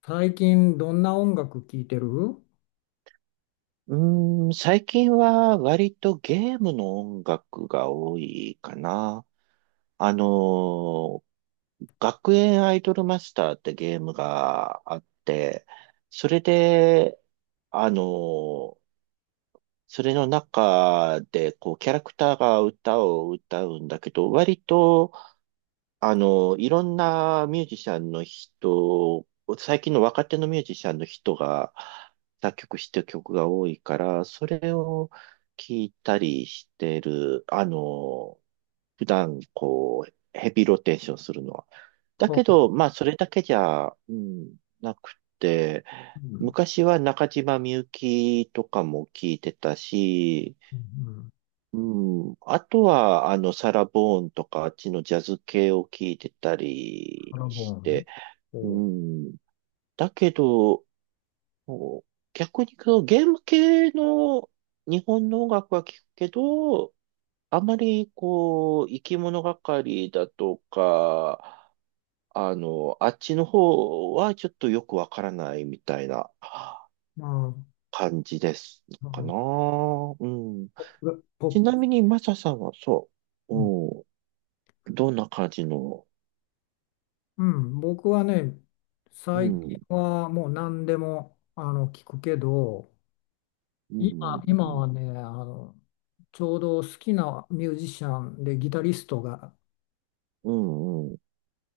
最近どんな音楽聴いてる？うーん、最近は割とゲームの音楽が多いかな。あのー、学園アイドルマスターってゲームがあって、それで、あのー、それの中で、こう、キャラクターが歌を歌うんだけど、割と、いろんなミュージシャンの人、最近の若手のミュージシャンの人が作曲してる曲が多いから、それを聞いたりしてる、普段こう、ヘビーローテーションするのは。だほけど、まあ、それだけじゃ、うん、なくて、う。昔は中島みゆきとかも聞いてたし、うん、うん。うん。あとは、サラ・ボーンとか、あっちのジャズ系を聞いてたカりラしボーンね。て、うおう。ん。だけど、こう逆にこう、ゲーム系の日本の音楽は聞くけど、あまりこう、生き物がかりだとか、あっちの方はちょっとよくわからないみたいなまあ、感じですまあかの、な。うん。ポッちプ、なみに、マサさんはそうん、う。どんな感じの、うん、僕はね、う最近ん、はもう何でも聞くけど、う今、ん、う今ん、はね、あの、ちょうど好きなミュージシャンでギタリストが、うん、うん、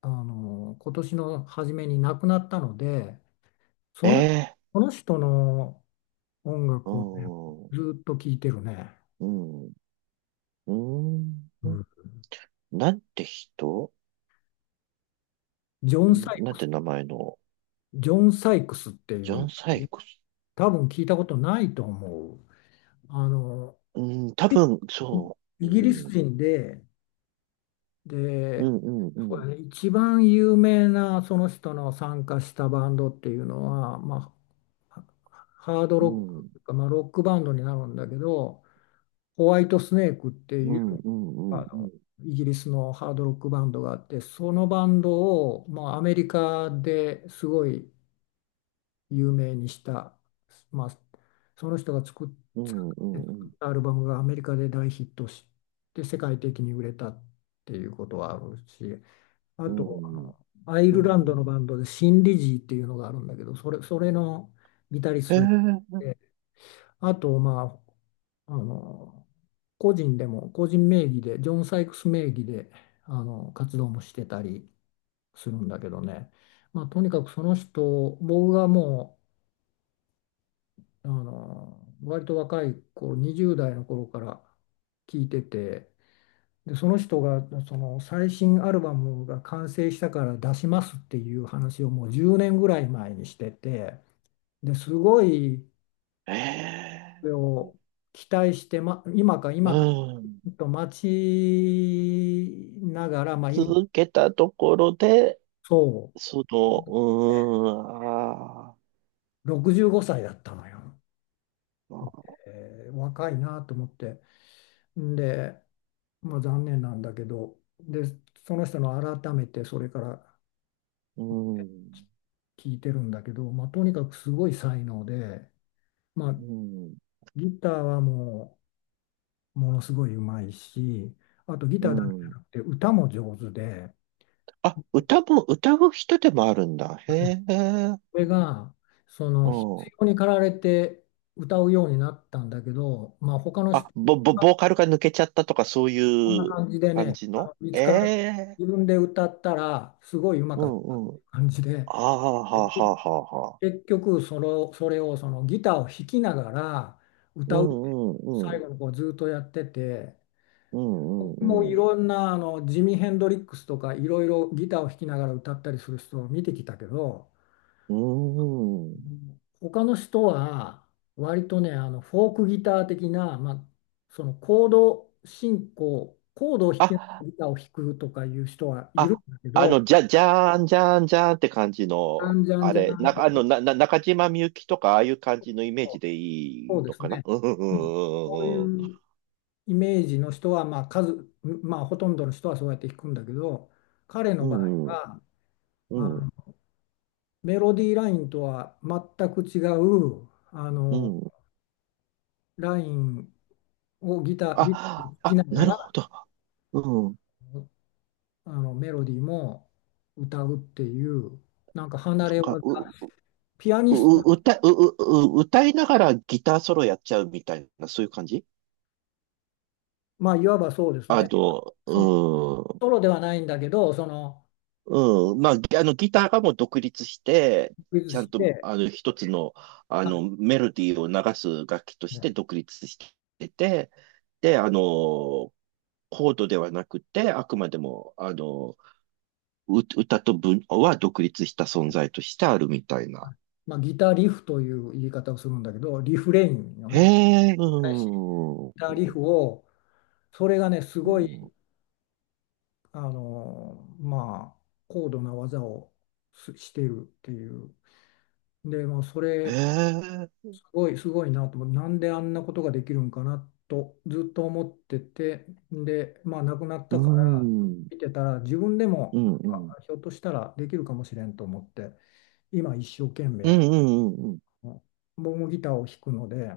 あの、今年の初めに亡くなったので、その、ええ、その人の音う楽をね、ん、うずっと聴いてるね。ん、ううん、ん。なんて人。ジョうン・サん、なんて名前の、ジョン・サイクスっていジうんョだン・サけど、イクス。多分聞いたことないと思う。あの、うん、多分、そう、イギリうスん、人で、うん、で、うん、うそうん、だね、一番有名なその人の参加したバンドっていうのは、まあ、ハードうロッん、クとか、まあ、ロックバンドになるんだけど、ホワイトスネークっていううん、うん、うあん、うのん、イギリスのハードロックバンドがあって、そのバンドを、まあ、アメリカですごい有名にした、まあ、その人がう作ん、う作っん、たアルバムがアメリカで大ヒットして世界的に売れたっていうことはあるし、あうとあん、のアイうルランドのん、バンドでシン・リジーっていうのがあるんだけど、それのギタリストえで、あとまあ、あの、個人でも個人名義でジョン・サイクス名義であの活動もしてたりするんだけどね。まあ、とにかくその人、僕があの割と若い頃、20代の頃から聞いてて、でその人が、その最新アルバムが完成したから出しますっていう話をもう10年ぐらい前にしてて、ですごいえそええ、れを期待して、ま、今か今かうん、と待ちながら、まあ、今続けたところで、そうーん、あう65歳だったのよ。ー、えー、若いなと思って。んで、まあ、残念なんだけど、で、その人の改めてそれからうん、聞いてるんだけど、まあ、とにかくすごい才能で、まうあ、ん、ギターはもうものすごい上手いし、あとギうターだけじゃん。なくて歌も上手で、あ、歌も、歌う人でもあるんだ。へえ。それがその必う要ん。に駆られて歌うようになったんだけど、まあ、他のあ、人ぼ、ぼ、はボーカルが抜けちゃったとかそうこんないう感じで感ね、じあの、の見えつからえ。自分で歌ったらすごいうまうかったん、うん。感じで。ああ、はあ、はあ、はあ、はあ。結局それをそのギターを弾きながらう歌うん、うん、う最ん。後のこうずっとやってて、うん、僕もいうん、ろんなあのジミ・ヘンドリックスとかいろいろギターを弾きながら歌ったりする人を見てきたけど、うん。ううん。ん、他の人は割とね、あのフォークギター的な、まあ、そのコードを弾きながらあ、ギターを弾くとかいう人はいるあ、んだけど、じゃーん、じゃーん、じゃーんって感じじゃの、んじゃんあじゃれ、んな、あと、の、な、な、中島みゆきとか、ああいう感じのイメージでいそういでのすかな。ね、うん、うん、うん、うん、こういうん、うん、うイメージの人は、まあ数、まあ、ほとんどの人はそうやって弾くんだけど、彼のう場合ん、は、あうん、の、メロディーラインとは全く違う、あうの、ん。ラインをギターであ、弾きあ、なながるら、ほど。うん。あの、メロディーも歌うっていう、なんか離なんれか、技、う、う、ピアニスト、う歌う、う、う歌いながらギターソロやっちゃうみたいな、そういう感じ。まあ、いわばそうですね。その、うソロではないんだけど、その、ん、うん。まあ、ぎあの、ギターがもう独立して、クイズちゃんしと、て、一つの、まあメロディーを流す楽器として独立してて、で、コードではなくて、あくまでも、歌と文は独立した存在としてあるみたいな。まあ、ギターリフという言い方をするんだけど、リフレインよへね。え、うーん。たリフを、それがねすうごい、ん、あの、まあ高度な技をすしているっていう。でまあそへれえ。すごい、すごいなと思う、なんであんなことができるんかなとずっと思ってて、でまあ亡くなっうーたからん。見てたら、自分でうもなんん、うかん。ひょっとしたらできるかもしれんと思って、今一生懸うん、命、うん、うん。うん、ボん僕もギターを弾くので、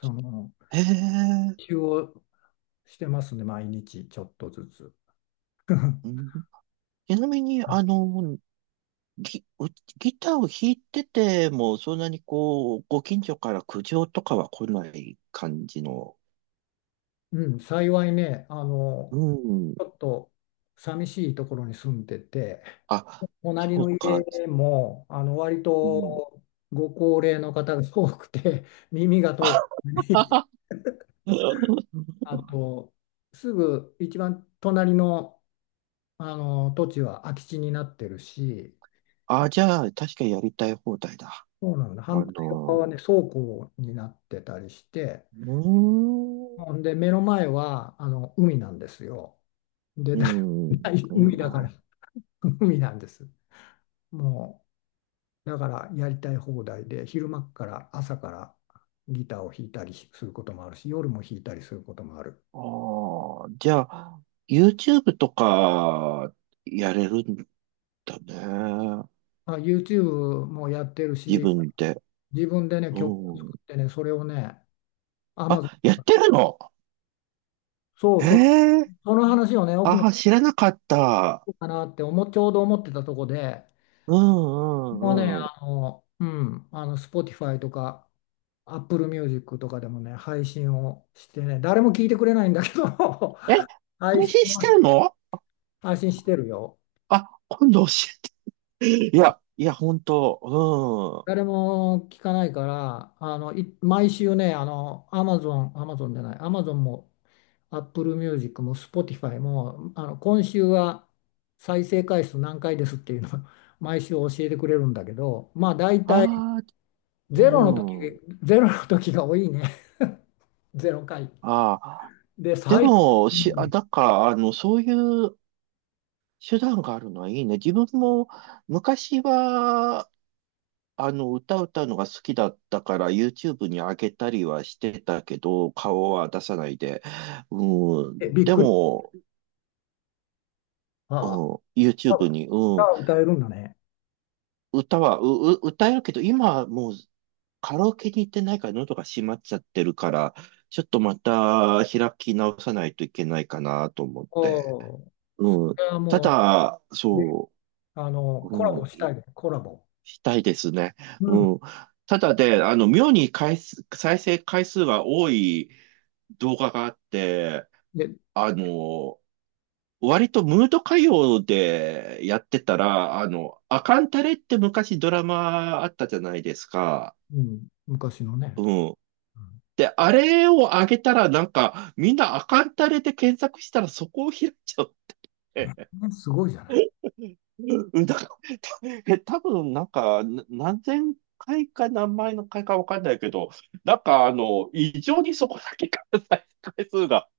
そのへえ。練習をしてますね、毎日ちょっとずつ。う ん。ちなみに、ギ、うギターを弾いてても、そんなにこう、ご近所から苦情とかは来ない感じの。うん、幸いね、あうの、ん。ちょっと寂しいところに住んでて、あ、隣そのう家か。も、あの、割うん。とご高齢の方が多くて、耳が遠くて、あと、すぐ一番隣の、あの土地は空き地になってるし、あ、じゃあ、確かにやりたい放題だ。そうなんだ、反あ対側の、はね、倉庫になってたりして、うーほん。んで、目の前は、あの、海なんですよ。で、うだ ん。いい海だから、な。海なんです。もうだからやりたい放題で、昼間から朝からギターを弾いたりすることもあるし、夜も弾いたりすることもある。ああ、じゃあ、YouTube とか、やれるんだね。まあ、YouTube もやってる自し、分で。自分でね、曲をう作ん。ってね、それをね、Amazon、あ、やってるの？そうえそう、えー、その話をね、奥のああ、知らなかった。人かなって思、ちょうど思ってたとこで、うん、うもうね、ん、うん。あの、うん、あの、Spotify とか、Apple Music とかでもね、配信をしてね、誰も聞いてくれないんだけど、え、配配信信しては、るの？配信してるよ。あ、今度教えて。いや、いや、本当、うん。誰も聞かないから、あの、毎週ね、あの、アマゾンも、アップルミュージックも、スポティファイも、あの、今週は再生回数何回ですっていうのを 毎週教えてくれるんだけど、まあ、大体、ああ、ゼロの時、うん。ゼロの時が多いね。ゼロ回。ああ、で、で最も、だから、そういう手段があるのはいいね。自分も昔は、歌歌うのが好きだったから YouTube に上げたりはしてたけど、顔は出さないで。うん、低、びっでくり。も、うあん、あ、YouTube に、うん、歌を歌えるんだね。歌は、歌えるけど、今はもうカラオケに行ってないから喉が閉まっちゃってるから、ちょっとまた開き直さないといけないかなと思っおて。お、うそん、れはたもだ、う、ね、そあの、う、コラうボしん。たいね、コラボ。したいですね。うん。うん。ただで、妙に再生回数が多い動画があって、で、あの、割とムード歌謡でやってたら、アカンタレって昔ドラマあったじゃないですか。うん、昔のね。うん。うで、あれを上げたらなんか、みんなアカンタレで検索したらそこを開いちゃう。ん、すごいじゃない。うん。多分なんか、何千回か何万の回かわかんないけど、なんか異常にそこだけが再生回数が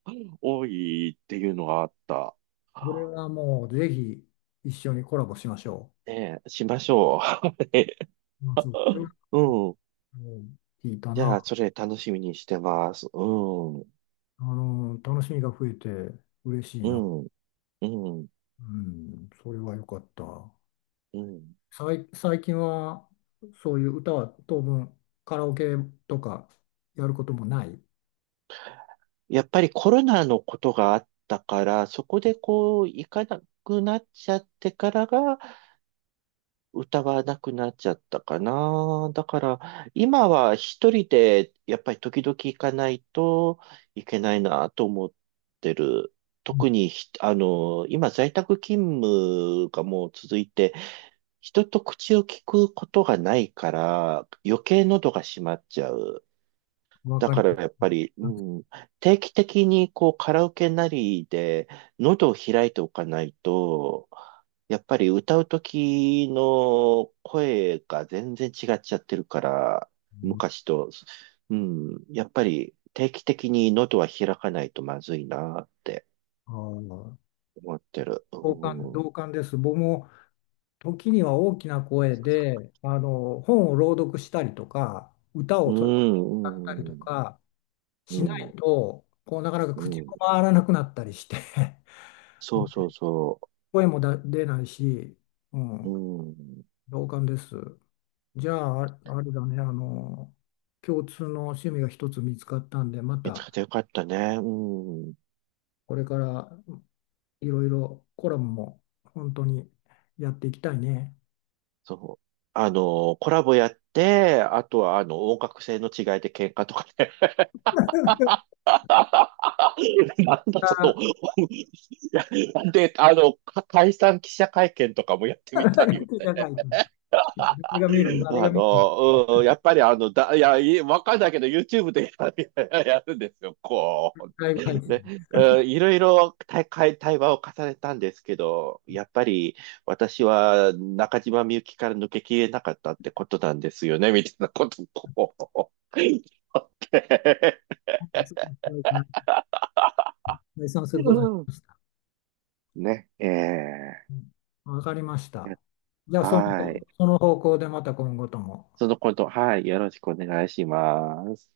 多いっていうのがあった。これはもうぜひ一緒にコラボしましょねえ、しましょう。ね。う。あそう、うん。うん、聞いたじゃあ、な。それ楽しみにしてます。うん。うあの、楽しみが増えて嬉しいな。ん。うん。うん、それは良かった。うん。最近はそういう歌は当分カラオケとかやることもない。やっぱりコロナのことがあったから、そこでこう、行かなくなっちゃってからが、歌がなくなっちゃったかな。だから、今は一人で、やっぱり時々行かないといけないなと思ってる。うん、特にひ、あの、今在宅勤務がもう続いて、人と口を聞くことがないから、余計喉が閉まっちゃう。わだかりからやっぱり、うます。ん、定期的にこうカラオケなりで喉を開いておかないと、やっぱり歌う時の声が全然違っちゃってるから、昔と、うん、やっぱり定期的に喉は開かないとまずいなってあー、思ってる。同感、うん、同感です。僕も時には大きな声であの本を朗読したりとか歌うをそれこそ歌ったりん、とうん、かうしなん、いと、こうなかなかう口ん、も回らなくなったりして、 そうそう そ声も出ないし、うう。ん、うん、同感です。じゃあ、ああれだね、あの共通の趣味が一つ見つかったんで、ま見つたけてよかったね。うん。これからいろいろコラムも本当にやっていきたいね。そう。コラボやって、あとは、音楽性の違いで喧嘩とかね。なんだ、あ、で、解散記者会見とかもやってみたいよ じゃあね。誰が見るん、うん、やっぱり、いや、わかんないけど、YouTube でやる、んですよ、こう。ライブ配信。で、うん、いろいろ対話を重ねたんですけど、やっぱり私は中島みゆきから抜けきれなかったってことなんですよね、みたいなことを 言って、解散すうることにしん、ました。ね、うん、わかりました。ーじゃあ、その、はい。その方向でまた今後とも。そのこと、はい、よろしくお願いします。